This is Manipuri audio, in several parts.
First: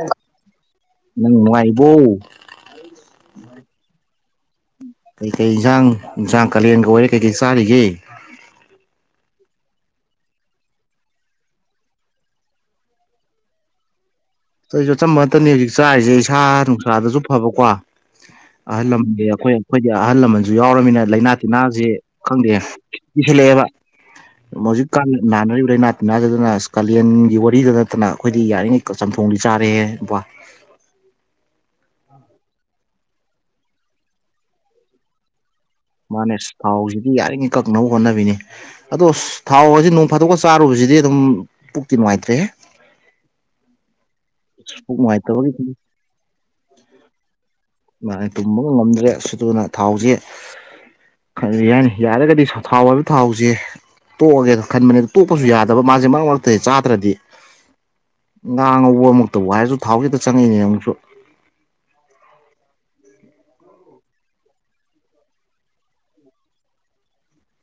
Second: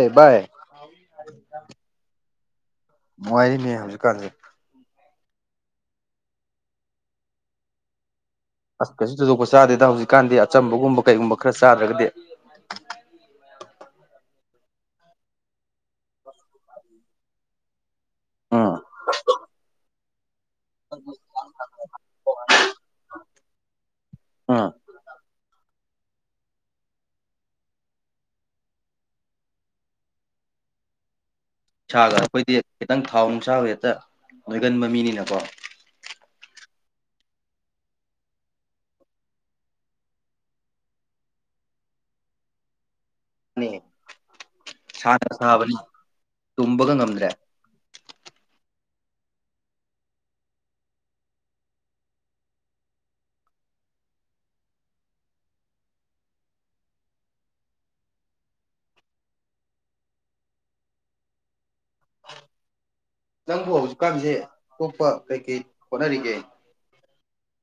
ꯑꯦ ꯚꯥꯏ ꯅꯪ ꯅꯨꯡꯉꯥꯏꯔꯤꯕꯔꫭ ꯅꯨꯡꯉꯥꯏꯔꯤꯅꯦ ꯍꯧꯖꯤꯛꯀꯥꯟꯁꯦ ꯀꯩꯀꯩ ꯏꯟꯖꯥꯡ ꯌꯦꯟꯖꯥꯡ ꯀꯥꯂꯦꯟꯒ ꯑꯣꯏꯔꯦ ꯀꯩꯀꯩ ꯆꯥꯔꯤꯒꯦ ꯑꯁ ꯀꯩꯁꯨ ꯊꯣꯏꯗꯣꯛꯄ ꯆꯥꯗꯦꯗ ꯍꯧꯖꯤꯛꯀꯥꯟꯗꯤ ꯑꯆꯝꯕꯒꯨꯝꯕ ꯀꯩꯒꯨꯝꯕ ꯈꯔ ꯆꯥꯗ꯭ꯔꯒꯗꯤ ꯑꯩꯁꯨ ꯑꯆꯝꯕ ꯉꯥꯛꯇꯅꯤ ꯍꯧꯖꯤꯛ ꯆꯥꯔꯤꯁꯦ ꯏꯁꯥ ꯅꯨꯡꯁꯥꯗꯁꯨ ꯐꯕꯀꯣ ꯎꯝ ꯑꯍꯜ ꯂꯃꯟꯗꯤ ꯑꯩꯈꯣꯏ ꯑꯩꯈꯣꯏꯗꯤ ꯑꯍꯜ ꯂꯃꯟꯁꯨ ꯌꯥꯎꯔꯃꯤꯅ ꯂꯥꯏꯅꯥ ꯇꯤꯟꯅꯥꯁꯦ ꯈꯪꯗꯦ ꯀꯩꯁꯜꯂꯥꯛꯑꯦꯕ ꯎꯝ ꯍꯧꯖꯤꯛꯀꯥꯟ ꯅꯥꯅꯔꯤꯕ ꯂꯥꯏꯅꯥ ꯇꯤꯟꯅꯥꯁꯤꯗꯅ ꯀꯥꯂꯦꯟꯒꯤ ꯋꯥꯔꯤꯗ ꯅꯠꯇꯅ ꯑꯩꯈꯣꯏꯗꯤ ꯌꯥꯔꯤꯉꯩ ꯆꯝꯊꯣꯡꯗꯤ ꯆꯥꯔꯦꯍꯦꯕ ꯁꯥꯒ ꯑꯩꯈꯣꯏꯗꯤ ꯈꯤꯇꯪ ꯊꯥꯎ ꯅꯨꯡꯁꯥꯕ ꯍꯦꯛꯇ ꯅꯣꯏꯒꯟꯕ ꯃꯤꯅꯤꯅꯀꯣ ꯃꯥꯅꯦ ꯑꯁ ꯊꯥꯎꯁꯤꯗꯤ ꯌꯥꯔꯤꯉꯩ ꯀꯛꯅꯕ ꯍꯣꯠꯅꯕꯤꯅꯤ ꯑꯗꯣ ꯊꯥꯎꯁꯤ ꯅꯣꯡ ꯐꯥꯗꯣꯛꯒ ꯆꯥꯔꯨꯕꯁꯤꯗꯤ ꯑꯗꯨꯝ ꯄꯨꯛꯇꯤ ꯅꯨꯡꯉꯥꯏꯇ꯭ꯔꯦ ꯍꯦ ꯅꯦ ꯄꯨꯛ ꯁꯥꯅ ꯅꯨꯡꯉꯥꯏꯇꯕꯒꯤ ꯁꯥꯕꯅꯦ ꯇꯨꯝꯕꯒ ꯉꯝꯗ꯭ꯔꯦ ꯃꯥꯥꯅꯦ ꯇꯨꯝꯕꯒꯥ ꯉꯝꯗ꯭ꯔꯦ ꯑꯗꯨꯅ ꯊꯥꯎꯁꯦ ꯀꯔꯤ ꯍꯥꯏꯅꯤ ꯌꯥꯔꯒꯗꯤ ꯊꯥꯎ ꯍꯥꯏꯕ ꯊꯥꯎꯁꯦ ꯇꯣꯛꯑꯒꯦꯅ ꯈꯟꯕꯅꯦ ꯑꯗꯨ ꯇꯣꯛꯄꯁꯨ ꯌꯥꯗꯕ ꯃꯥꯁꯦ ꯃꯔꯛ ꯃꯔꯛꯇ ꯆꯥꯗ꯭ꯔꯗꯤ ꯉꯥ ꯉꯧꯕ ꯑꯃꯨꯛꯇꯕꯨ ꯍꯥꯏꯔꯁꯨ ꯊꯥꯎꯁꯤꯗ ꯆꯪꯉꯛꯏꯅꯦ ꯑꯃꯨꯛꯁꯨ ꯅꯪꯕꯨ ꯍꯧꯖꯤꯛꯀꯥꯟꯁꯦ ꯑꯇꯣꯞꯄ ꯀꯩ ꯀꯩ ꯍꯣꯠꯅꯔꯤꯒꯦ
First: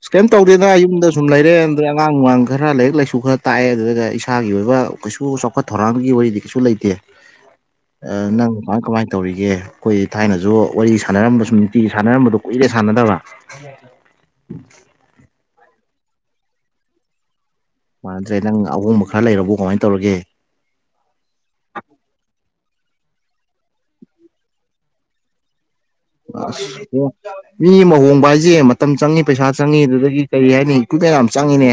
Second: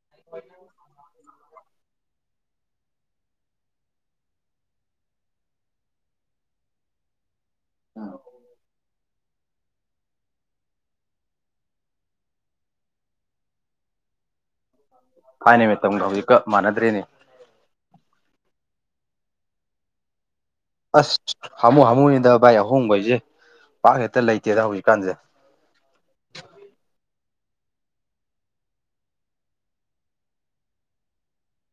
ꯏꯁ ꯀꯩꯝ ꯇꯧꯗꯦꯗ ꯌꯨꯝꯗ ꯁꯨꯝ ꯂꯩꯔꯦ ꯑꯗꯩ ꯑꯉꯥꯡ ꯅꯨꯡꯉꯥꯡ ꯈꯔ ꯂꯥꯏꯔꯤꯛ ꯂꯥꯏꯁꯨ ꯈꯔ ꯇꯥꯛꯑꯦ ꯑꯗꯨꯒ ꯏꯁꯥꯒꯤ ꯑꯣꯏꯕ ꯀꯩꯁꯨ ꯆꯥꯎꯈꯠ ꯊꯧꯔꯥꯡꯒꯤ ꯋꯥꯔꯤꯗꯤ ꯀꯩꯁꯨ ꯂꯩꯇꯦ [unintelligible] ꯑꯥ ꯅꯪ ꯅꯨꯄꯥꯅ ꯀꯃꯥꯏ ꯇꯧꯔꯤꯒꯦ ꯑꯩꯈꯣꯏ ꯊꯥꯏꯅꯁꯨ ꯋꯥꯔꯤ ꯁꯥꯟꯅꯔꯝꯕ ꯁꯨꯝ ꯅꯨꯡꯇꯤꯒꯤ ꯁꯥꯟꯅꯔꯝꯕꯗꯣ ꯀꯨꯏꯔꯦ ꯁꯥꯟꯅꯗꯕ [unintelligible] ꯊꯥꯏꯅꯩ ꯃꯇꯝꯒ ꯍꯧꯖꯤꯛꯀ ꯃꯥꯟꯅꯗ꯭ꯔꯦꯅꯦ ꯃꯥꯟꯅꯗ꯭ꯔꯦ ꯅꯪ ꯑꯍꯣꯡꯕ ꯈꯔ ꯂꯩꯔꯕꯕꯨ ꯀꯃꯥꯏꯅ ꯇꯧꯔꯒꯦ ꯑꯁ ꯍꯥꯃꯨ ꯍꯥꯃꯣꯏꯅꯤꯗ ꯚꯥꯏ ꯑꯍꯣꯡꯕꯩꯁꯦ ꯄꯥꯛ ꯍꯦꯛꯇ ꯂꯩꯇꯦꯗ ꯍꯧꯖꯤꯛꯀꯥꯟꯁꯦ ꯑꯁ ꯃꯤ ꯑꯃ ꯍꯣꯡꯕ ꯍꯥꯏꯁꯦ ꯃꯇꯝ ꯆꯪꯏ ꯄꯩꯁꯥ ꯆꯪꯏ ꯑꯗꯨꯗꯒꯤ ꯀꯔꯤ ꯍꯥꯏꯅꯤ [unintelligible] ꯌꯥꯝ ꯆꯪꯉꯤꯅꯦ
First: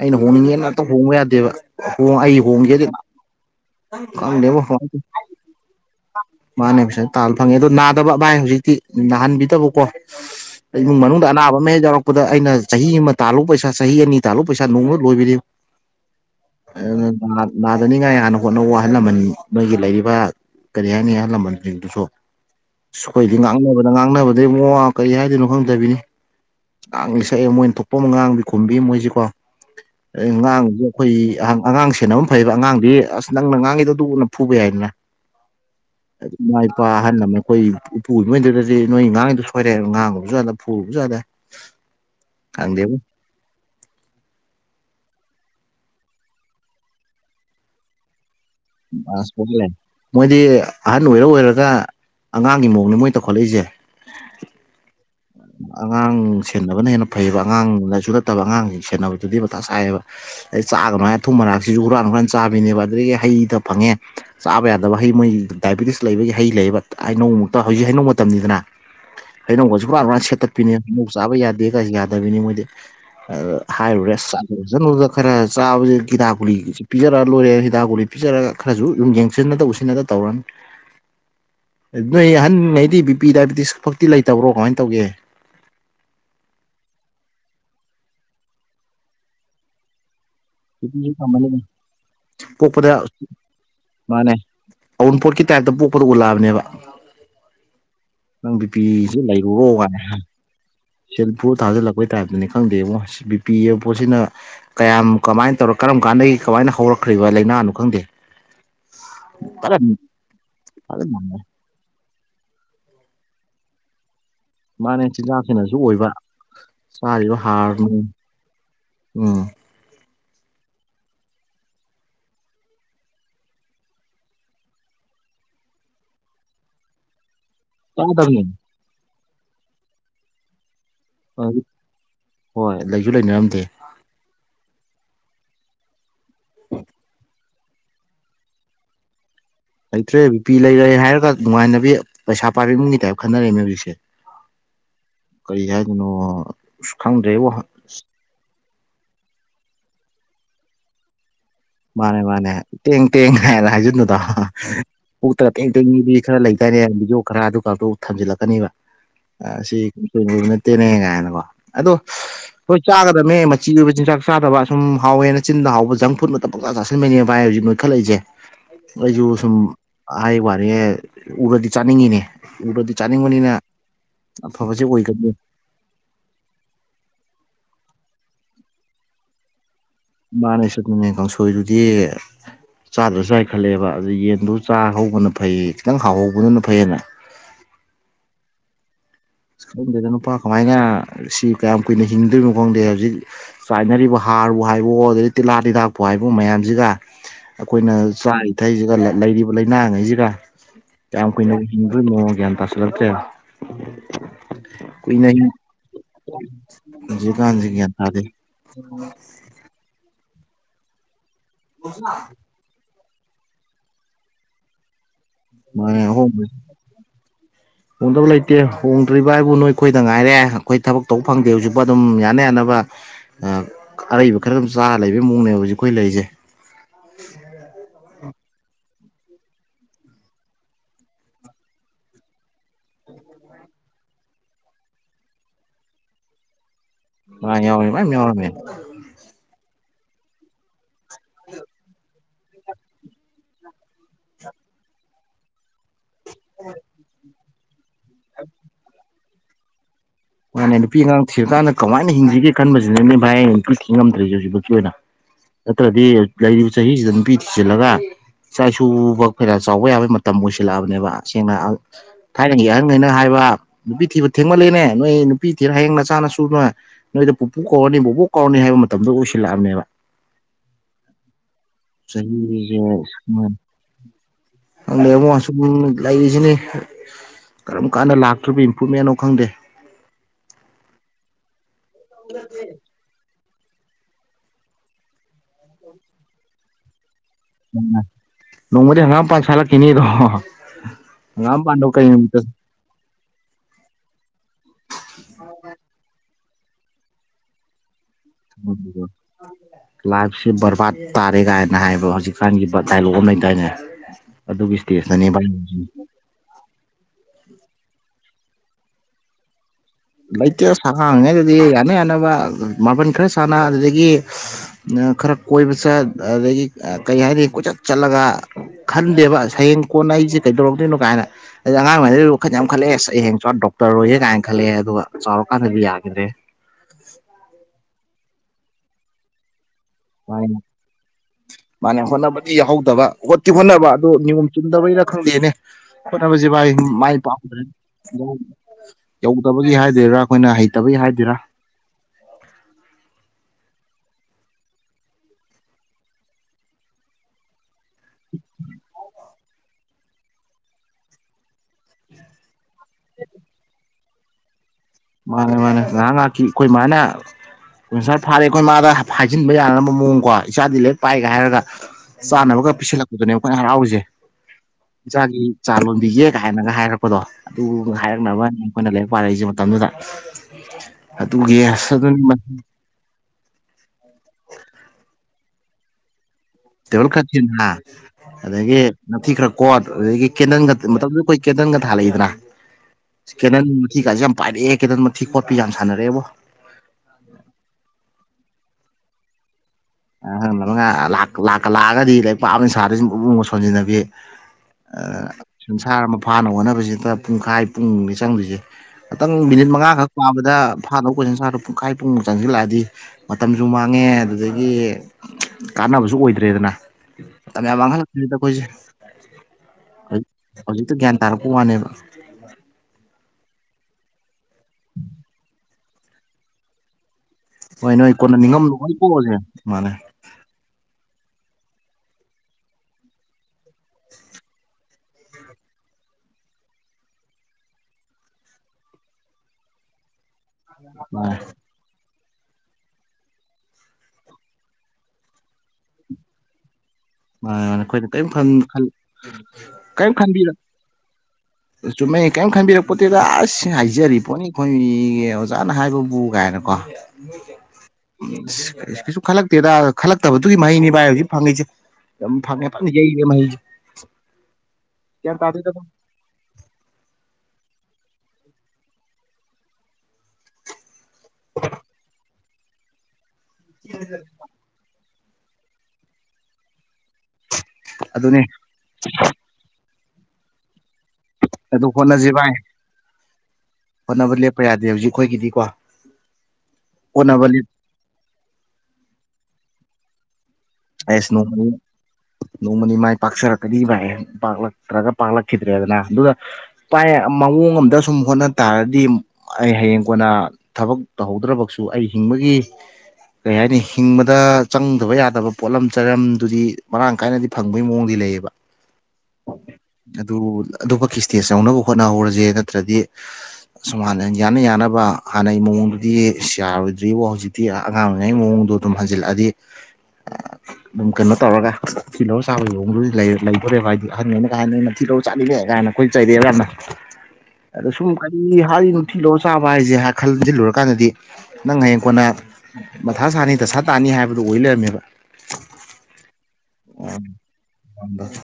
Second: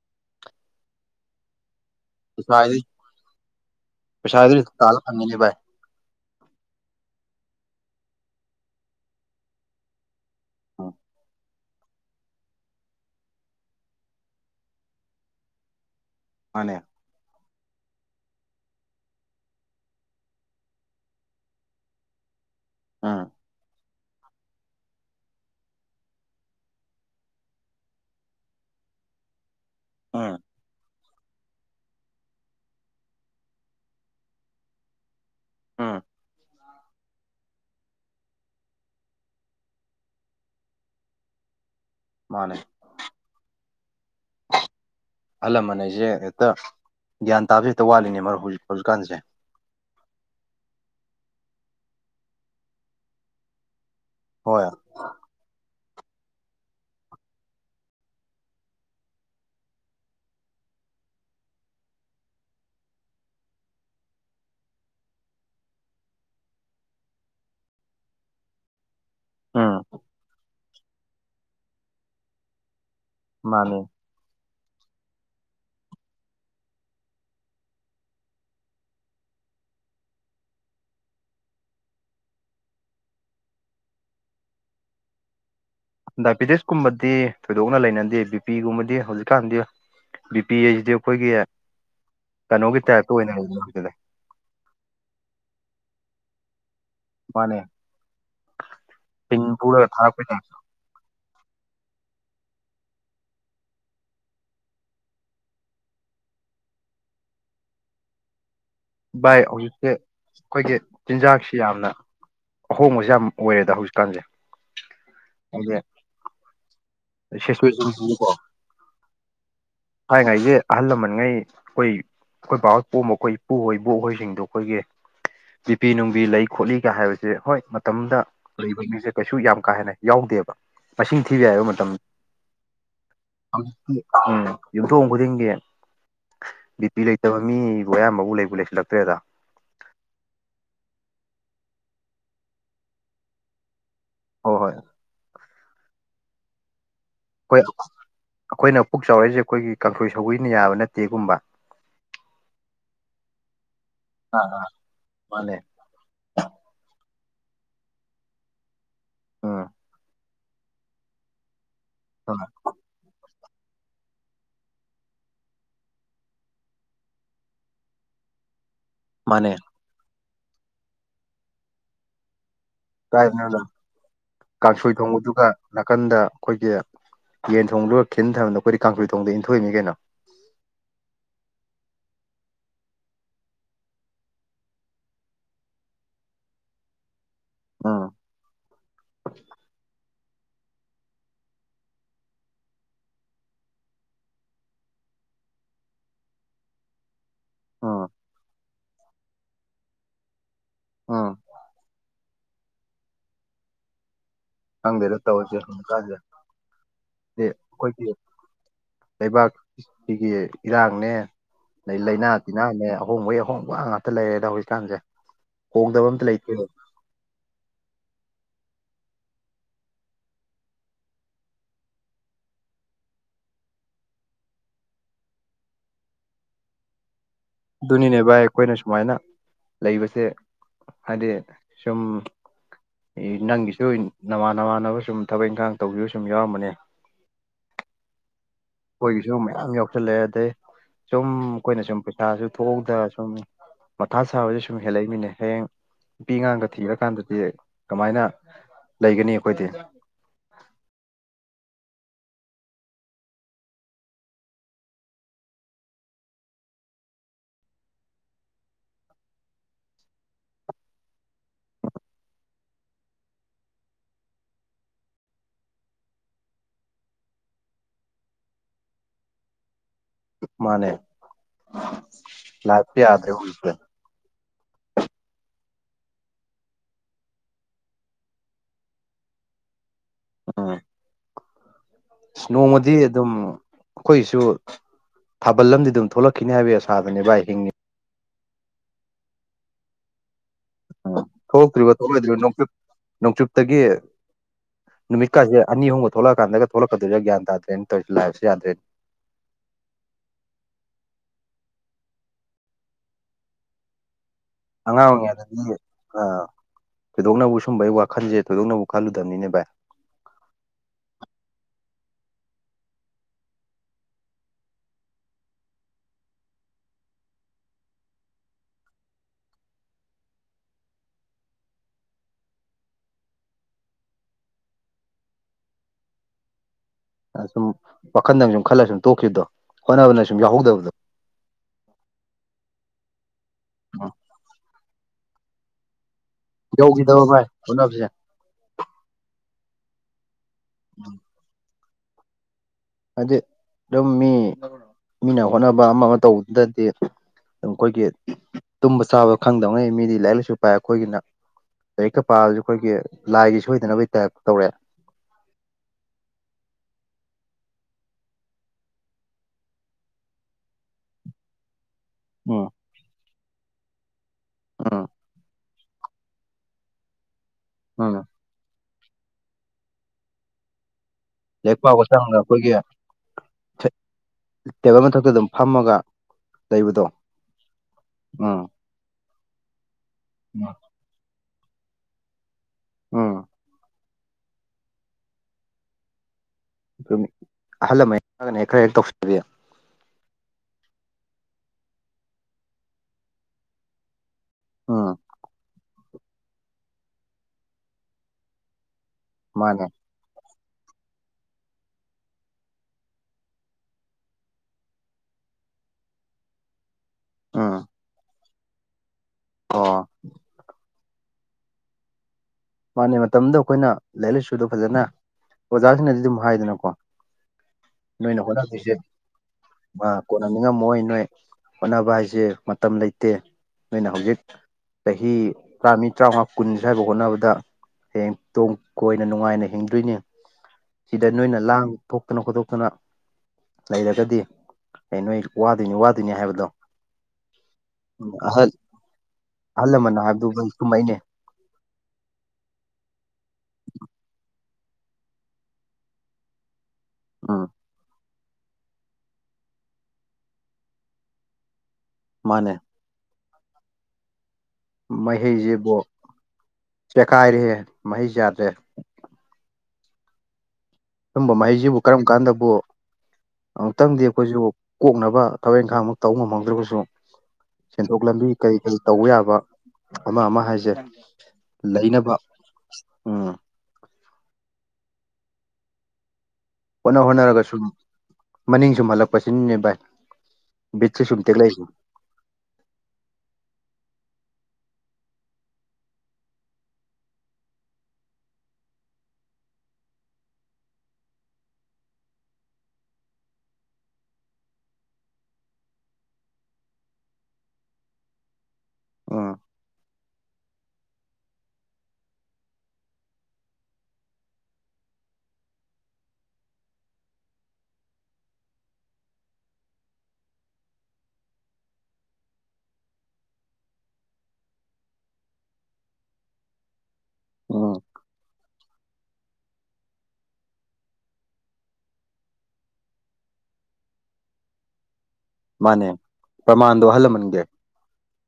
ꯑꯩꯅ ꯍꯣꯡꯅꯤꯡꯉꯦꯅ ꯍꯦꯛꯇ ꯍꯣꯡꯕ ꯌꯥꯗꯦꯕ ꯑꯣ ꯑꯩ ꯄꯩꯁꯥꯗꯤ ꯍꯣꯡꯒꯦꯗꯤ ꯈꯪꯗꯦꯕꯣ ꯄꯩꯁꯥꯗꯨ ꯇꯥꯜꯂ ꯐꯪꯉꯤꯅꯦ ꯚꯥꯏ [unintelligible] ꯃꯥꯅꯦ ꯄꯩꯁꯥꯁꯦ ꯇꯥꯜ ꯐꯪꯉꯦ ꯑꯗꯣ ꯅꯥꯗꯕ ꯚꯥꯏ ꯍꯧꯖꯤꯛꯇꯤ ꯅꯥꯍꯟꯕꯤꯗꯕꯀꯣ ꯎꯝ ꯏꯃꯨꯡ ꯃꯅꯨꯡꯗ ꯑꯅꯥꯕ ꯑꯃ ꯍꯦꯛ ꯌꯥꯎꯔꯛ ꯄꯗꯥ ꯑꯩꯅ ꯆꯍꯤ ꯑꯃ ꯇꯥꯜꯂꯨꯕ ꯄꯩꯁꯥ ꯆꯍꯤ ꯑꯅꯤ ꯇꯥꯜꯂꯨꯕ ꯄꯩꯁꯥ ꯅꯣꯡꯃ ꯂꯣꯏꯕꯤꯅꯤ ꯃꯥꯅꯦ ꯑꯗꯨꯅ ꯅꯥ ꯅꯥꯗꯅꯤꯡꯉꯥꯏ ꯍꯥꯟꯅ ꯍꯣꯠꯅꯧ ꯍꯥꯏꯅꯕꯅꯤ ꯅꯣꯏꯒꯤ ꯂꯩꯔꯤꯕ ꯀꯔꯤ ꯍꯥꯏꯅꯤ ꯑꯍꯜ ꯂꯃꯟꯁꯤꯡꯗꯨꯁꯨ ꯎꯝ ꯁꯨꯈꯣꯏꯗꯤ ꯉꯥꯡꯅꯕꯗ ꯉꯥꯡꯅꯕꯗ ꯏꯕꯨꯡꯉꫭ ꯀꯔꯤ ꯍꯥꯏꯗꯣꯏꯅꯣ ꯈꯪꯗꯕꯤꯅꯤ ꯉꯥꯡꯂꯤ ꯁꯛꯑꯦ ꯃꯣꯏꯅ ꯊꯣꯛꯄ ꯑꯃ ꯉꯥꯡꯕꯤ ꯈꯨꯝꯕꯤ ꯃꯣꯏꯁꯤꯀꯣ ꯎꯝ ꯑꯗꯩ ꯉꯥꯡꯏꯁꯦ ꯑꯩꯈꯣꯏ ꯑꯉꯥꯡ ꯁꯦꯟꯅ ꯑꯃ ꯐꯩꯕ ꯑꯉꯥꯡꯗꯤ ꯑꯁ ꯅꯪꯅ ꯉꯥꯡꯉꯤꯗꯣ ꯑꯗꯨꯅ ꯐꯨꯕ ꯌꯥꯏꯗꯅ ꯎꯝ [unintelligible] ꯏꯃꯥ ꯏꯄꯥ ꯑꯍꯥꯟ [unintelligible] ꯑꯩꯈꯣꯏ ꯎꯄꯨ ꯏꯕꯦꯟꯗꯥꯒꯁꯦ ꯅꯣꯏ ꯉꯥꯡꯉꯤꯗ ꯁꯣꯏꯔꯦ ꯉꯥꯡꯉꯨꯕꯁꯨ ꯌꯥꯗꯦ ꯐꯨꯨꯔꯨꯕꯁꯨ ꯌꯥꯗꯦ ꯃꯥꯅꯦ ꯈꯪꯗꯦꯕꯨ ꯑꯍꯜ ꯂꯃꯟ ꯑꯩꯁꯦ ꯍꯦꯛꯇ ꯒ꯭ꯌꯥꯟ ꯇꯥꯕꯁꯦ ꯍꯦꯛꯇ ꯋꯥꯠꯂꯤꯅꯦ ꯃꯔ ꯍꯧꯖꯤꯛ ꯍꯧꯖꯤꯛꯀꯥꯟꯁꯦ [unintelligible] ꯃꯣꯏꯗꯤ ꯑꯍꯟ ꯑꯣꯏꯔ ꯑꯣꯏꯔꯒ ꯑꯉꯥꯡꯒꯤ ꯃꯑꯣꯡꯅꯦ ꯃꯣꯏ ꯇꯧꯈꯠꯂꯛꯏꯁꯦ ꯍꯣꯏ ꯑꯉꯥꯡ ꯁꯦꯟꯅꯕꯅ ꯍꯦꯟꯅ ꯐꯩꯌꯦꯕ ꯑꯉꯥꯡ ꯅꯠꯇꯕ ꯑꯉꯥꯡꯁꯤꯡ ꯁꯦꯟꯅꯕꯗꯨꯗꯤ ꯃꯊꯥ ꯁꯥꯏꯌꯦꯕ ꯑꯗꯩ ꯆꯥꯒꯅꯨ ꯍꯥꯏꯔ ꯑꯊꯨꯝ ꯑꯔꯥꯛꯁꯤꯁꯨ ꯍꯨꯔꯥꯟ ꯍꯨꯔꯥꯟ ꯆꯥꯕꯤꯅꯦꯕ ꯑꯗꯨꯗꯒꯤ ꯍꯩꯗ ꯐꯪꯉꯦ ꯆꯥꯕ ꯌꯥꯗꯕ ꯍꯩ ꯃꯣꯏ ꯗꯥꯏꯕꯤꯇꯤꯁ ꯂꯩꯕꯒꯤ ꯍꯩ ꯂꯩꯕ ꯑꯩꯅꯧꯃꯨꯛꯇ ꯍꯧꯖꯤꯛ ꯍꯩꯩꯅꯧ ꯃꯇꯝꯅꯤꯗꯅ ꯎꯝ ꯍꯩꯅꯧꯒꯁꯨ ꯍꯨꯔꯥꯟ ꯍꯨꯔꯥꯟ ꯁꯦꯠꯇꯠꯄꯤꯅꯦ ꯃꯧ ꯆꯥꯕ ꯌꯥꯗꯦ ꯀꯥꯏꯁꯨ ꯌꯥꯗꯕꯤꯅꯦ ꯃꯣꯏꯗꯤ ꯃꯥꯅꯦ ꯍꯥꯏꯔꯨꯔꯦ ꯁꯠ ꯔꯤꯖꯟꯗ ꯈꯔ ꯆꯥꯕꯁꯦ ꯍꯤꯗꯥꯛ ꯒꯨꯂꯤꯁꯤ ꯄꯤꯖꯔ ꯂꯣꯏꯔꯦ ꯍꯤꯗꯥꯛ ꯒꯨꯂꯤ ꯄꯤꯖꯔꯒꯥ ꯈꯔꯁꯨ ꯗꯨꯝ ꯌꯦꯡꯁꯤꯟꯅꯗꯕ ꯎꯁꯤꯟꯅꯗ ꯇꯧꯔꯅꯤ [inaudible] ꯅꯣꯏ ꯑꯍꯟꯉꯩꯗꯤ ꯕꯤꯄꯤ ꯗꯥꯏꯕꯤꯇꯤꯁ ꯐꯧꯇꯤ ꯂꯩꯇꯕ꯭ꯔꯣ ꯀꯃꯥꯏ ꯇꯧꯒꯦ ꯗꯥꯏꯕꯦꯇꯤꯁꯀꯨꯝꯕꯗꯤ ꯊꯣꯏꯗꯣꯛꯅ ꯂꯩꯅꯗꯦ ꯕꯤꯄꯤꯒꯨꯝꯕꯗꯤ ꯍꯧꯖꯤꯛꯀꯥꯟꯗꯤ ꯕꯤ ꯄꯤ ꯍꯥꯏꯁꯤꯗꯤ ꯕꯤꯄꯤꯁꯨ ꯑꯩꯈꯣꯏꯒꯤ ꯇꯝꯃꯅꯤ ꯀꯩꯅꯣꯒꯤ ꯄꯣꯛꯄꯗ ꯇꯥꯏꯞꯇ ꯑꯣꯏꯅꯔꯦ ꯃꯥꯅꯦ ꯑꯎꯟꯄꯣꯠꯀꯤ ꯇꯥꯏꯞꯇ ꯄꯣꯛꯄꯗꯣ ꯎꯠꯂꯛꯑꯥꯕꯅꯦꯕ ꯃꯥꯅꯦ ꯅꯪ ꯕꯤꯄꯤꯁꯨ ꯄꯤꯟ ꯂꯩꯕ ꯄꯨꯔꯒ ꯊꯥꯔꯛꯄꯩ [unintelligible] ꯇꯥꯏꯞ ꯁꯦꯜꯐꯨ ꯊꯥꯖꯤꯜꯂꯛꯄꯩ ꯇꯥꯏꯞꯇꯅꯤ ꯈꯪꯗꯦ ꯏꯕꯣ ꯕꯤ ꯄꯤ ꯍꯥꯏꯕ ꯄꯣꯠꯁꯤꯅ ꯀꯌꯥꯝ ꯀꯃꯥꯏꯅ ꯇꯧꯔ ꯀꯔꯝ ꯀꯥꯟꯗꯒꯤ ꯀꯃꯥꯏꯅ ꯍꯧꯔꯛꯈ꯭ꯔꯤꯕ ꯂꯩꯅꯥꯅꯣ ꯈꯪꯗꯦ ꯚꯥꯏ ꯍꯧꯖꯤꯛꯇꯤ ꯑꯩꯈꯣꯏꯒꯤ ꯆꯤꯟꯖꯥꯛꯁꯤ ꯌꯥꯝꯅ ꯑꯍꯣꯡꯕꯁꯦ ꯌꯥꯝ ꯑꯣꯏꯔꯦꯗ ꯍꯧꯖꯤꯛꯀꯥꯟꯁꯦ ꯃꯥꯅꯦ ꯆꯤꯟꯖꯥꯛꯁꯤꯅꯁꯨ ꯍꯥꯏꯗꯤ ꯑꯣꯏꯕ ꯆꯥꯔꯤꯕ ꯍꯥꯔꯅꯨꯡ ꯁꯤꯆꯨꯋꯦꯁꯟꯁꯤꯗꯤꯀꯣ ꯎꯝ ꯊꯥꯏꯉꯩꯁꯦ ꯑꯍꯜ ꯂꯃꯟꯉꯩ ꯑꯩꯈꯣꯏ ꯑꯩꯈꯣꯏ ꯕꯥ ꯄꯣꯝꯑꯝꯕ ꯑꯩꯈꯣꯏ ꯄꯨꯍꯣꯏ ꯕꯣꯛꯍꯣꯏ ꯁꯤꯡꯗꯣ ꯑꯩꯈꯣꯏꯒꯤ ꯖꯤꯄꯤ ꯅꯨꯡꯕꯤ ꯂꯩ ꯈꯣꯠꯂꯤꯒ ꯍꯥꯏꯕꯁꯦ ꯍꯣꯏ ꯃꯥ- ꯇꯝꯗ ꯆꯥꯗꯕꯅꯤ ꯂꯩꯕ ꯃꯤꯁꯦ ꯀꯩꯁꯨ ꯌꯥꯝ ꯀꯥ ꯍꯦꯟꯅ ꯌꯥꯎꯗꯦꯕ ꯃꯁꯤꯡ ꯊꯤꯕ ꯌꯥꯏ ꯃꯇꯝ ꯍꯣꯏ ꯂꯩꯁꯨ ꯂꯩꯅꯔꯝꯗꯦ [inaudible] ꯎꯝ ꯌꯨꯝꯊꯣꯡ ꯈꯨꯗꯤꯡꯒꯤ ꯕꯤꯄꯤ ꯂꯩꯇꯕ ꯃꯤꯕꯨ ꯑꯌꯥꯝꯕ ꯕꯨ ꯂꯩꯕꯨ ꯂꯩꯁꯤꯜꯂꯛꯇ꯭ꯔꯦꯗ ꯂꯩꯇ꯭ꯔꯦ ꯕꯤꯄꯤ ꯂꯩ ꯂꯩ ꯍꯥꯏꯔꯒ ꯅꯨꯡꯉꯥꯏꯅꯕꯤ ꯄꯩꯁꯥ ꯄꯥꯏꯕꯤꯃꯤꯒꯤ ꯇꯥꯏꯞ ꯈꯟꯅꯔꯦꯅꯦ ꯍꯧꯖꯤꯛꯁꯦ ꯍꯣ ꯍꯣꯏ ꯀꯔꯤ ꯍꯥꯏꯗꯨꯏꯅꯣ ꯑꯩꯈꯣꯏ ꯑꯩꯈꯣꯏꯅ ꯄꯨꯛ ꯆꯥꯎꯔꯛꯏꯁꯦ ꯑꯩꯈꯣꯏꯒꯤ ꯀꯥꯡꯈꯣꯏ ꯁꯧꯒ꯭ꯔꯤꯅ ꯌꯥꯕ ꯅꯠꯇꯦꯒꯨꯝꯕ ꯃꯥꯅꯦ ꯃꯥꯅꯦ ꯇꯦꯡ ꯇꯦꯡ ꯍꯥꯏꯅ ꯍꯥꯏꯖꯤꯟꯕꯗꯣ ꯑꯥ ꯑꯥ ꯄꯨꯛꯇꯒ ꯃꯥꯅꯦ ꯇꯦꯡ [unintelligible] ꯈꯔ ꯂꯩꯗꯥꯏꯅꯦ ꯚꯗꯤꯑꯣ ꯈꯔ ꯑꯗꯨꯀꯥꯛꯇꯣ ꯊꯝꯖꯤꯜꯂꯛꯀꯅꯤꯕ ꯑꯥ ꯎꯝ ꯁꯤ [unintelligible] ꯅꯠꯇꯦꯅꯦ ꯀꯥꯏꯅꯀꯣ ꯑꯗꯣ [unintelligible] ꯍꯣꯏ ꯆꯥꯒꯗꯝꯃꯦ ꯃꯆꯤ ꯑꯣꯏꯕ ꯆꯤꯟꯖꯥꯛ ꯆꯥꯗꯕ ꯁꯨꯝ ꯍꯥꯎꯋꯦꯅ ꯆꯤꯟꯗ ꯍꯥꯎꯕ ꯖꯪ ꯐꯨꯠ ꯇꯥ ꯄꯨꯡꯆꯥ ꯆꯥꯁꯤꯟꯕꯒꯤꯅꯦ ꯚꯥꯏ ꯍꯧꯖꯤꯛ ꯅꯣꯏꯈꯠꯂꯛꯏꯁꯦ ꯑꯩꯁꯨ ꯃꯥꯅꯦ ꯁꯨꯝ ꯍꯥꯏꯋꯅꯦ ꯎꯔꯗꯤ ꯆꯥꯅꯤꯡꯉꯤꯅꯦ ꯎꯔꯗꯤ ꯆꯥꯅꯤꯡꯕꯅꯤꯅ ꯀꯥꯏꯗꯅꯣꯗ ꯑꯐꯕꯁꯦ ꯀꯥꯡꯁꯣꯏ ꯑꯣꯏꯒꯅꯤ ꯊꯣꯡꯕꯗꯨꯒ ꯅꯥꯀꯟꯗ ꯑꯩꯈꯣꯏꯒꯤ ꯌꯦꯟ ꯊꯣꯡꯕꯗꯨ ꯈꯤꯟ ꯊꯝꯕꯗ ꯑꯩꯈꯣꯏꯗꯤ ꯀꯥꯡꯁꯣꯏ ꯊꯣꯡꯕꯗꯨ ꯏꯟꯊꯣꯛꯏꯅꯤ ꯀꯩꯅꯣ ꯃꯥꯅꯦ ꯁꯨꯄꯔꯃꯦꯟ ꯀꯥꯡꯁꯣꯏꯗꯨꯗꯤ ꯆꯥꯗ꯭ꯔꯁꯨ ꯌꯥꯏ ꯈꯜꯂꯛꯑꯦꯕ ꯑꯗꯨ ꯌꯦꯟꯗꯨ ꯆꯥ ꯍꯧꯕꯅ ꯐꯩ ꯈꯤꯇꯪ ꯍꯥꯎꯍꯧꯕꯗꯨꯅ ꯐꯩꯌꯦꯅ ꯎꯝ ꯈꯪꯗꯦꯗ ꯅꯨꯄꯥ ꯀꯃꯥꯏꯅ ꯁꯤ ꯀꯌꯥꯝ ꯀꯨꯏꯅ ꯍꯤꯡꯗꯨꯏꯅꯣ ꯈꯪꯗꯦ ꯍꯧꯖꯤꯛ ꯆꯥꯏꯅꯔꯤꯕ ꯍꯥꯔꯕꯨ ꯍꯥꯏꯕꯣ ꯑꯗꯩ ꯇꯤꯜꯍꯥ ꯇꯤꯗꯥꯛꯄꯨ ꯍꯥꯏꯕ ꯃꯌꯥꯝꯁꯤꯒ ꯑꯈꯣꯏꯅ ꯎꯝ ꯆꯥꯔꯤ ꯊꯛꯢꯁꯤꯒ ꯂꯩꯔꯤꯕ ꯂꯩꯅꯥꯉꯩꯖꯤꯒ꯫ ꯀ꯭ꯥꯌꯝ ꯎꯝ ꯀꯨꯢꯅꯕꯨ ꯍꯤꯡꯗꯣꯢꯅꯣ ꯒꯌ꯭ꯥꯟ ꯇꯥꯁꯜꯂꯛꯇ꯭ꯔꯦ ꯍꯪꯗꯦꯗ ꯇꯧꯁꯤꯦ ꯆꯥꯖꯦ ꯖꯤꯀꯥꯟꯖꯤ ꯒ꯭ꯌꯥꯟ ꯇꯥꯗꯦ꯫ ꯒꯤ ꯏꯔꯥꯡꯅꯦ ꯑꯗꯩ ꯂꯥꯏꯅꯥ ꯖꯤꯅꯥꯅꯦ ꯑꯍꯣꯡꯕꯩ ꯑꯍꯣꯡꯕ ꯉꯥꯛꯇ ꯂꯩꯔꯦꯗ ꯍꯧꯖꯤꯛꯀꯥꯟꯁꯦ꯫ ꯍꯣꯡꯗꯕ ꯑꯝꯇ [unintelligible] [unintelligible] ꯍꯣꯡꯗꯕ ꯂꯩꯇꯦ ꯍꯣꯡꯗ꯭ꯔꯤꯕ ꯍꯥꯏꯕꯨ ꯅꯣꯏꯈꯣꯏꯗ ꯉꯥꯏꯔꯦ ꯑꯩꯈꯣꯏ ꯊꯕꯛ ꯇꯧ ꯐꯪꯗꯦ ꯍꯧꯖꯤꯛꯄ ꯑꯗꯨꯝ ꯌꯥꯅ ꯌꯥꯅꯕ ꯑꯔꯩꯕ ꯈꯔ ꯑꯗꯨꯝ ꯆꯥꯔ ꯂꯩꯕꯩ ꯃꯑꯣꯡꯅꯦꯕ ꯍꯧꯖꯤꯛ ꯑꯩꯈꯣꯏ ꯂꯩꯔꯤꯁꯦ ꯑꯗꯨꯅꯤꯅꯦ ꯚꯥꯏ ꯑꯩꯈꯣꯏꯅ ꯁꯨꯃꯥꯏꯅ ꯂꯩꯕꯁꯦ ꯍꯥꯏꯗꯤ ꯁꯨꯝ ꯏ ꯅꯪꯒꯤꯁꯨ ꯅꯃꯥꯟ ꯅꯃꯥꯟꯅꯕ ꯁꯨꯝ ꯊꯕꯛ ꯏꯪꯈꯥꯡ ꯇꯧꯕꯤꯕ ꯁꯨꯝ ꯌꯥꯎꯔꯝꯃꯅꯤ꯫ [unintelligible] ꯑꯩꯈꯣꯏꯒꯤꯁꯨꯨꯝ ꯃꯌꯥꯝ ꯌꯥꯎꯁꯜꯂꯛꯑꯦ ꯑꯗꯩ ꯁꯨꯝ ꯑꯩꯈꯣꯏꯅ ꯁꯨꯝ ꯄꯊꯥꯁꯨ ꯊꯣꯛꯎꯧꯗ ꯁꯨꯝ ꯃꯊꯥ ꯁꯥꯕꯁ ꯁꯨꯝ ꯍꯦꯜꯂꯛꯏꯃꯤꯅꯦ ꯍꯌꯦꯡ ꯅꯨꯄꯤꯉꯥꯡꯒ ꯊꯤꯔꯀꯥꯟꯗꯗꯤ ꯀꯃꯥꯏꯅ ꯂꯩꯒꯅꯤ ꯑꯩꯈꯣꯏꯗꯤ ꯃꯥꯅꯦ ꯅꯨꯄꯤ ꯑꯉꯥꯡ ꯊꯤꯔꯀꯥꯟꯗ ꯀꯃꯥꯏꯅ ꯍꯤꯡꯁꯤꯒꯦ ꯈꯟꯕꯁꯤꯅꯅꯦ ꯚꯥꯏ ꯑꯩꯅ ꯅꯨꯄꯤ ꯊꯤꯉꯝꯗ꯭ꯔꯤꯁꯦ ꯍꯧꯖꯤꯛꯀꯤ ꯑꯣꯏꯅ꯫ ꯅꯠꯇ꯭ꯔꯗꯤ ꯂꯩꯔꯤꯕ ꯆꯍꯤꯁꯤꯗ ꯅꯨꯄꯤ ꯊꯤꯖꯤꯜꯂꯒ ꯏꯆꯥ ꯏꯁꯨꯕꯧ ꯐꯩꯅꯥꯝ ꯆꯥꯎꯕ ꯌꯥꯕꯩ ꯃꯇꯝ ꯑꯣꯏꯁꯤꯜꯂꯛꯑꯕꯅꯦꯕ꯫ ꯁꯦꯡꯅ ꯊꯥꯏꯅꯒꯤ ꯑꯍꯪꯈꯩꯅ ꯍꯥꯏꯕ ꯅꯨꯄꯤ ꯊꯤꯕ ꯊꯦꯡꯃꯜꯂꯦꯅꯦ ꯅꯣꯏ ꯅꯨꯄꯤ ꯊꯤꯔ ꯍꯌꯦꯡ ꯅꯆꯥꯥꯅ ꯁꯨꯅ ꯅꯣꯏꯗ ꯄꯨꯄꯨ ꯀꯧꯔꯅꯤ ꯕꯣꯕꯣꯛ ꯀꯧꯔꯅꯤ ꯍꯥꯏꯕ ꯃꯇꯝꯗꯣ ꯑꯣꯏꯁꯤꯜꯂꯛꯑꯕꯅꯦꯕ꯫ ꯃꯥꯅꯦ ꯆꯍꯤꯖꯦ ꯂꯥꯏꯐꯁꯦ ꯌꯥꯗ꯭ꯔꯦ ꯍꯧꯖꯤꯛꯁꯦ [unintelligible] ꯪ ꯑꯃ ꯑꯃꯣ ꯁꯨꯝ ꯂꯩꯔꯤꯁꯤꯅꯦ ꯀꯔꯝ ꯀꯥꯟꯗ ꯂꯥꯛꯇ꯭ꯔꯤꯕ ꯏꯝꯄ꯭ꯔꯨꯚꯃꯦꯟꯅꯣ ꯈꯪꯗꯦ ꯎꯝ꯫ ꯏꯁ ꯅꯣꯡꯃꯗꯤ ꯑꯗꯨꯝ ꯑꯩꯈꯣꯏꯁꯨ ꯊꯥꯕꯜ ꯂꯝꯗꯤ ꯑꯗꯨꯝ ꯊꯣꯛꯂꯛꯈꯤꯅꯤ ꯍꯥꯏꯕꯒꯤ ꯑꯁꯥꯗꯨꯅꯦ ꯚꯥꯏ ꯍꯤꯡꯉꯤ ꯅꯣꯡꯃꯗꯤ ꯍꯪꯒꯥꯝ ꯄꯥꯟꯁꯂꯛꯀꯤꯅꯤꯗꯣ ꯊꯣꯛꯇ꯭ꯔꯤꯕ ꯊꯣꯛꯂꯣꯏꯗ꯭ꯔꯤꯕ ꯅꯣꯡꯆꯨꯞ ꯅꯣꯡꯆꯨꯞꯇꯒꯤ ꯅꯨꯃꯤꯠꯀꯥꯁꯦ ꯑꯅꯤ ꯑꯍꯨꯝꯒ ꯊꯣꯛꯂꯛꯑꯀꯥꯟꯗꯒ ꯊꯣꯛꯂꯛꯀꯗꯣꯢꯔ ꯒ꯭ꯌꯥꯟ ꯇꯥ꯭ꯗꯔꯦ꯫ ꯇ ꯂꯦ ꯑꯣ ꯍ [unintelligible] ꯂꯥꯏꯐꯁꯦ ꯕꯔꯕꯥꯠ ꯇꯥꯔꯦ ꯀꯥꯏꯅ ꯍꯥꯏꯕ ꯍꯧꯖꯤꯛꯀꯥꯟꯒꯤ ꯗꯥꯏꯂꯣꯛ ꯑꯃ ꯂꯩꯗꯏꯅꯦ ꯑꯗꯨꯒꯤ ꯏꯁꯇꯦꯖꯇꯅꯦ ꯚꯥꯏ ꯑꯥ ꯊꯣꯏꯗꯣꯛꯅꯕꯨ ꯁꯨꯝꯕꯩ ꯋꯥꯈꯜꯁꯦ ꯊꯣꯏꯗꯣꯛꯅꯕꯨ ꯈꯜꯂꯨꯗꯕꯅꯤꯅꯦ ꯚꯥꯏ꯫ ꯂꯩꯇꯅ ꯁꯉꯥꯡꯉꯩ ꯑꯗꯨꯗꯤ ꯌꯥꯅ ꯌꯥꯅꯕ ꯃꯥꯄꯜ ꯈꯔ ꯁꯥꯟꯅ ꯑꯗꯨꯗꯒꯤ ꯈꯔ ꯀꯣꯏꯕ ꯆꯠ ꯑꯗꯒꯤ ꯀꯩ ꯍꯥꯏꯅꯤ ꯀꯣꯏꯆꯠ ꯆꯠꯂꯒ ꯈꯟꯗꯦꯕ ꯁꯌꯦꯡ ꯀꯣꯟꯅ ꯑꯩꯁꯦ ꯀꯩꯗꯧꯔꯛꯇꯣꯏꯅꯣ ꯀꯥꯏꯅ ꯑꯗꯩ ꯑꯉꯥꯡ ꯑꫭꯏꯔꯤꯉꯩꯗꯥꯗꯤ ꯋꯥꯈꯜ ꯌꯥꯝ ꯈꯜꯂꯛ ꯍꯥꯌꯡ ꯆꯥꯎꯔꯥ ꯗꯣꯛꯇꯔ ꯑꯣꯏ ꯀꯥꯏꯅ ꯈꯜꯂꯛꯑꯦ ꯑꯗꯨꯒ ꯆꯥꯎꯔꯀꯥꯟꯗꯗꯤ ꯌꯥꯈꯤꯗ꯭ꯔꯦ ꯑꯥ ꯁꯨꯝ ꯋꯥꯈꯟꯗꯪ ꯁꯨꯝ ꯈꯜꯂ ꯁꯨꯝ ꯇꯣꯛꯈꯤꯕꯗꯣ ꯍꯣꯠꯅꯕꯅ ꯁꯨꯝ ꯌꯥꯎꯍꯧꯗꯕꯗ ꯃꯥꯅꯦ ꯍꯣꯠꯅꯕꯗꯤ ꯌꯥꯎꯍꯧꯗꯕ ꯍꯣꯠꯇꯤ ꯍꯣꯠꯅꯕ ꯑꯗꯨ ꯅꯤꯌꯣꯝ ꯆꯨꯝꯗꯕꯩꯩꯔ ꯈꯪꯗꯦꯅꯦ ꯍꯣꯠꯅꯕꯁꯤ ꯚꯥꯏ ꯃꯥꯏ ꯌꯧꯈꯤꯗꯕ ꯚꯥꯏ ꯄꯥꯛꯇ꯭ꯔꯦ ꯍꯣꯠꯅꯕꯁꯦ ꯌꯧꯗꯕꯒꯤ ꯍꯥꯏꯗꯣꯏꯔꯥ꯫ ꯑꯩꯈꯣꯏꯅ ꯍꯩꯇꯕꯒꯤ ꯍꯥꯏꯗꯣꯏꯔꯥ ꯍꯥꯏꯗꯤ ꯑꯗꯨꯝ ꯃꯤ ꯃꯤꯅ ꯍꯣꯠꯅꯕ ꯑꯃ ꯑꯃ ꯇꯧꯕꯗꯗꯤ ꯇꯨꯝ ꯈꯣꯏꯒꯤ ꯇꯨꯝꯕ ꯆꯥꯕ ꯈꯪꯗꯝꯉꯩ ꯃꯤꯗꯤ ꯂꯥꯏꯔꯤꯛ ꯂꯥꯏꯁꯨ ꯄꯥꯏ ꯑꯩꯈꯣꯏꯒꯤꯅ ꯂꯥꯏꯔꯤꯛꯇ ꯄꯥꯔꯖꯨ ꯈꯣꯏꯒꯤ ꯂꯥꯏꯒꯤ ꯁꯣꯏꯗꯅꯕꯒꯤ ꯇꯥꯏꯞ ꯇꯧꯔꯦ꯫ ꯃꯥꯅꯦ ꯃꯥꯅꯦ ꯉꯥꯏꯍꯥꯛ ꯉꯥꯏꯍꯥꯛꯀꯤ ꯑꯩꯈꯣꯏ ꯃꯥꯅꯦ ꯎꯟꯁꯔ ꯐꯥꯔꯦ ꯈꯣꯏ ꯃꯥꯗ ꯍꯥꯏꯖꯤꯟꯕ ꯌꯥꯅꯅꯕ ꯃꯑꯣꯡ ꯀꯣ ꯏꯆꯥꯗꯤ ꯂꯥꯏꯔꯤꯛ ꯄꯥꯏꯒ ꯍꯥꯏꯔꯒ ꯎꯝ ꯆꯥꯅꯕꯒ ꯄꯤꯁꯤꯜꯂꯛꯄꯗꯨꯅꯦꯕ ꯑꯩꯈꯣꯏꯅ ꯍꯔꯥꯎꯔꯤꯁꯦ ꯎꯝ ꯏꯆꯥꯒꯤ ꯆꯥ ꯂꯣꯟꯗꯤ ꯌꯦ ꯀꯥꯏꯅꯒ ꯍꯥꯏꯔꯛꯄ ꯄꯗꯣ ꯑꯗꯨ ꯎꯝ ꯍꯥꯏꯔꯛꯅꯕ ꯑꯅ ꯑꯩꯈꯣꯏꯅ ꯂꯥꯏꯔꯤꯛ ꯄꯥꯔꯛꯏꯁꯦ ꯃꯇꯝꯗꯨꯗ ꯑꯗꯨꯒꯤ ꯂꯥꯏꯔꯤꯛ ꯄꯥꯕꯒ ꯑꯗꯨꯅꯤ ꯆꯪꯉꯒ ꯑꯩꯈꯣꯏꯒꯤ ꯇꯦꯕꯜ ꯃꯊꯛꯇ ꯑꯗꯨꯝ ꯐꯝꯃꯒ ꯂꯩꯕꯗꯣ ꯇꯦꯕꯜ ꯈꯔꯁꯤꯅ ꯎꯝ ꯑꯗꯒꯤ ꯅꯥꯊꯤ ꯈꯔ ꯀꯣꯠ ꯑꯗꯒꯤ ꯀꯦꯟꯗꯟ ꯈ ꯃꯇꯝꯗꯨ ꯀ ꯀꯦꯟꯗꯜꯒ ꯊꯥꯜꯂꯛꯏꯗꯅ ꯎꯝ ꯀꯦꯗꯟ ꯃꯊꯤ ꯀꯥꯁꯦ ꯌꯥꯝ ꯄꯥꯏꯔꯛꯑꯦ ꯀꯦꯇꯟ ꯃꯊꯤ ꯈꯣꯠꯄꯤ ꯌꯥꯝ ꯁꯥꯟꯅꯔꯛꯑꯦꯕꯣ꯫ ꯑꯍꯜ ꯂꯃꯟꯔꯒꯅꯦꯛ ꯈꯔ ꯍꯦꯛ ꯇꯧꯁꯤꯟꯕꯤ [unintelligible] ꯎꯝ ꯁꯪꯁꯥꯔ ꯑꯃ ꯐꯥꯅ ꯍꯣꯠꯅꯕꯁꯤꯗ ꯄꯨꯡꯈꯥꯏ ꯄꯨꯡꯗꯤ ꯆꯪꯗꯣꯏꯁꯦ ꯑꯟꯇꯪ ꯃꯤꯅꯤꯠ ꯃꯥꯅꯦ ꯃꯉꯥꯈꯛ ꯄꯥꯕꯗ ꯐꯥꯗꯧ ꯀꯣꯏ ꯁꯥꯗꯣ ꯄꯨꯡꯈꯥꯏ ꯄꯨꯡꯃꯨꯛ ꯆꯪꯁꯤꯜꯂꯛꯑꯗꯤ ꯃꯇꯝꯁꯨ ꯃꯥꯡꯉꯦ ꯑꯗꯨꯗꯒꯤ ꯀꯥꯟꯅꯕꯁꯨ ꯑꯣꯏꯗ꯭ꯔꯦꯗꯅ ꯃꯇꯝꯌꯥꯝ ꯎꯝ ꯃꯥꯡꯍꯜꯂꯛꯇꯦꯗ ꯑꯩꯈꯣꯏꯁꯦ ꯑꯣ ꯍꯧꯖꯤꯛꯇ ꯒ꯭ꯌꯥꯟ ꯇꯥꯔꯛꯄ ꯋꯥꯅꯦꯕ꯫ ꯃꯥꯅꯦ ꯃꯇꯝꯗꯣ ꯑꯩꯈꯣꯏꯅ ꯂꯥꯏꯔꯤꯛ ꯂꯥꯏꯁꯨꯗꯣ ꯐꯖꯅ ꯑꯣꯖꯥꯁꯤꯡꯅꯗꯤ ꯑꯗꯨꯝ ꯍꯥꯏꯗꯅꯀꯣ꯫ ꯍꯣꯏ ꯅꯣꯏ ꯀꯣꯟꯅ ꯅꯤꯡꯉꯝꯗꯣ ꯑꯩ ꯄꯣꯛꯁꯦ ꯃꯥꯅꯦ ꯀꯣꯟꯅ ꯅꯤꯡꯉꯝꯃꯣꯏ ꯅꯣꯏ ꯍꯣꯠꯅꯕ ꯍꯥꯏꯁꯦ ꯃꯇꯝ ꯂꯩꯇꯦ ꯅꯣꯏꯅ ꯍꯧꯖꯤꯛ ꯆꯍꯤ ꯇꯔꯥꯃꯔꯤ ꯇꯔꯥꯃꯉꯥ ꯀꯨꯟ ꯁ꯭ꯋꯥꯏꯕ ꯍꯣꯠꯅꯕꯗ ꯍꯌꯦꯡ ꯇꯨꯡ ꯀꯣꯏꯅ ꯅꯨꯡꯉꯥꯏꯅ ꯍꯤꯡꯗꯣꯏꯅꯦ ꯃꯥꯅꯦ ꯁꯤꯗ ꯃꯥꯅꯦ ꯅꯣꯏꯅ ꯂꯥꯡ ꯊꯣꯛꯇꯅ ꯈꯣꯠꯇꯣꯛꯇꯅ꯫ ꯂꯩꯔꯒꯗꯤ ꯑꯦ ꯅꯣꯏ ꯋꯥꯗꯣꯏꯅꯤ ꯋꯥꯗꯣꯏꯅꯤ ꯍꯥꯏꯕꯗꯣ꯫ ꯃꯥꯅꯤ ꯃꯥꯅꯦ ꯑꯩꯈꯣꯏꯅ ꯀꯔꯤꯝ ꯑꯍꯜ ꯑꯍꯜ ꯀꯔꯤꯝ ꯂꯃꯟꯅ ꯍꯥꯏꯕꯗꯨ ꯈꯟꯕꯤꯗꯥ ꯃꯩ ꯀꯨꯝꯃꯛꯏꯅꯦ ꯆꯨꯝꯃꯦ ꯀꯔꯤꯝ ꯈꯟꯕꯤꯔꯛꯄꯗꯦꯗ ꯥ ꯑꯁ ꯍꯥꯏꯖꯔꯤꯕꯣꯅꯤ ꯑꯩꯈꯣꯏ ꯃꯤꯒꯤ ꯑꯣꯖꯥꯅ ꯍꯥꯏꯕꯕꯨ ꯀꯥꯏꯅ [unintelligible] ꯎꯝ ꯎꯝ ꯀꯩꯁꯨ ꯈꯜꯂꯛꯇꯦꯗ ꯈꯜꯂꯛꯇꯕꯗꯨꯒꯤ ꯃꯍꯩꯅꯤ ꯚꯥꯏ ꯍꯧꯖꯤꯛ ꯐꯪꯉꯤꯁꯦ ꯌꯥꯝ ꯐꯪꯉꯦ ꯃꯥꯅꯦ ꯐꯅ ꯌꯩꯔꯦ ꯃꯥꯍꯩꯖꯦ꯫ ꯃꯍꯩꯖꯦꯕꯨ ꯆꯦꯀꯥꯏꯔꯦꯍꯦ ꯃꯍꯩ ꯆꯥꯗ꯭ꯔꯦ ꯁꯨꯝꯕ ꯃꯍꯩꯁꯤꯕꯨ ꯀꯔꯝ ꯀꯥꯟꯗꯕꯨ ꯑꯃꯨꯛꯇꯪꯗꯤ ꯑꯈꯣꯏꯖꯨ ꯀꯣꯛꯅꯕ ꯊꯕꯛ ꯏꯪꯈꯥꯡ ꯃꯛ ꯇꯧ ꯉꯝꯍꯧꯗ꯭ꯔꯒꯁꯨ ꯁꯦꯟꯊꯣꯛ ꯑꯗꯨꯅꯦ ꯂꯝꯕꯤ ꯀꯔꯤ ꯀꯔꯤ ꯇꯧꯕ ꯌꯥꯕ ꯑꯃ ꯑꯃ ꯍꯥꯏꯁꯦ ꯑꯗꯨ ꯍꯣꯠꯅꯁꯦ ꯂꯩꯅꯕ ꯚꯥꯏ ꯎꯝ ꯍꯣꯠꯅꯕ ꯂꯦꯞꯄ ꯌꯥꯗꯦ ꯍꯧꯖꯤꯛ ꯑꯩꯈꯣꯏꯒꯤꯗꯤꯀꯣ ꯍꯣꯠꯅ ꯍꯣꯠꯅꯕ ꯍꯣꯠꯅꯔꯒ ꯂꯦꯞ ꯁꯨꯝ ꯃꯅꯤꯡ ꯁꯨꯝ ꯍꯜꯂꯛꯄ ꯁꯤꯅꯤꯅꯦ ꯚꯥꯏ꯫ ꯕꯤꯠꯁꯦ ꯑꯦꯁ ꯁꯨꯝ ꯅꯣꯡꯃꯌꯨ ꯇꯦꯛꯂꯛꯏꯁꯦ ꯅꯣꯡꯃꯅꯤ ꯃꯥꯏ ꯄꯥꯛꯆꯔꯛꯀꯗꯤ ꯚꯥꯏ ꯄꯥꯛꯂꯛꯇ꯭ꯔꯒ ꯄꯥꯛꯂꯛꯈꯤꯗ꯭ꯔꯦꯗꯅ ꯑꯗꯨꯒ ꯄꯥꯢ ꯃꯑꯣꯡ ꯑꯝꯗ ꯁꯨꯝ ꯍꯣꯠꯅ ꯇꯥꯔꯗꯤ ꯑꯩ ꯍꯌꯦꯡ ꯀꯣꯟꯅ ꯊꯕꯛ ꯇꯧꯍꯧꯗ꯭ꯔꯕꯁꯨ ꯑꯩ ꯍꯤꯡꯕꯒꯤ ꯀꯩ ꯍꯥꯏꯅꯤ ꯍꯤꯡꯕꯗ ꯆꯪꯗꯕ ꯌꯥꯗꯕ ꯄꯣꯠꯂꯝ ꯆꯔꯝꯗꯨꯗꯤ ꯃꯔꯥꯡ ꯀꯥꯏꯅꯗꯤ ꯐꯪꯕꯒꯤ ꯃꯑꯣꯡꯗꯤ ꯂꯩꯌꯦꯕ ꯎꯝ ꯑꯗꯨ ꯑꯗꯨꯃꯛꯀꯤ ꯏꯁꯇꯦꯖ ꯌꯥꯧꯅꯕ ꯍꯣꯠꯅꯍꯧꯔꯁꯦ ꯅꯠꯇ꯭ꯔꯗꯤ ꯁꯨꯝ ꯍꯥꯟꯅ ꯌꯥꯅ ꯌꯥꯅꯕ ꯍꯥꯟꯅꯩ ꯃꯑꯣꯡꯗꯨꯗꯤ ꯢꯁ ꯌꯥꯔꯣꯏꯗ꯭ꯔꯤꯕꯣ ꯍꯧꯖꯤꯛ ꯊꯤ ꯑꯉꯥꯡ ꯑꯣꯏꯔꯤꯉꯩꯒꯤ ꯃꯑꯣꯡꯗꯣ ꯑꯗꯨꯝ ꯍꯟꯖꯤꯜꯂꯛꯑꯗꯤ [unintelligible] ꯈꯣꯢ ꯆꯩꯔꯛ ꯑꯦꯕ ꯌꯥꯝꯅ꯫ [inaudible] ꯎꯝ [unintelligible] ꯅꯪ ꯍꯌꯦꯡ ꯀꯣꯟꯅ ꯃꯊꯥ ꯁꯥꯅꯤ ꯗꯁꯥ ꯇꯥꯅꯤ ꯍꯥꯏꯕꯗꯨ ꯑꯣꯏ ꯂꯩꯔꯝꯃꯦꯕ꯫ ꯃꯥꯅꯦ ꯄ꯭ꯔꯃꯥꯟꯗꯣ ꯑꯍꯜꯂꯝꯃꯟꯒꯤ [unintelligible]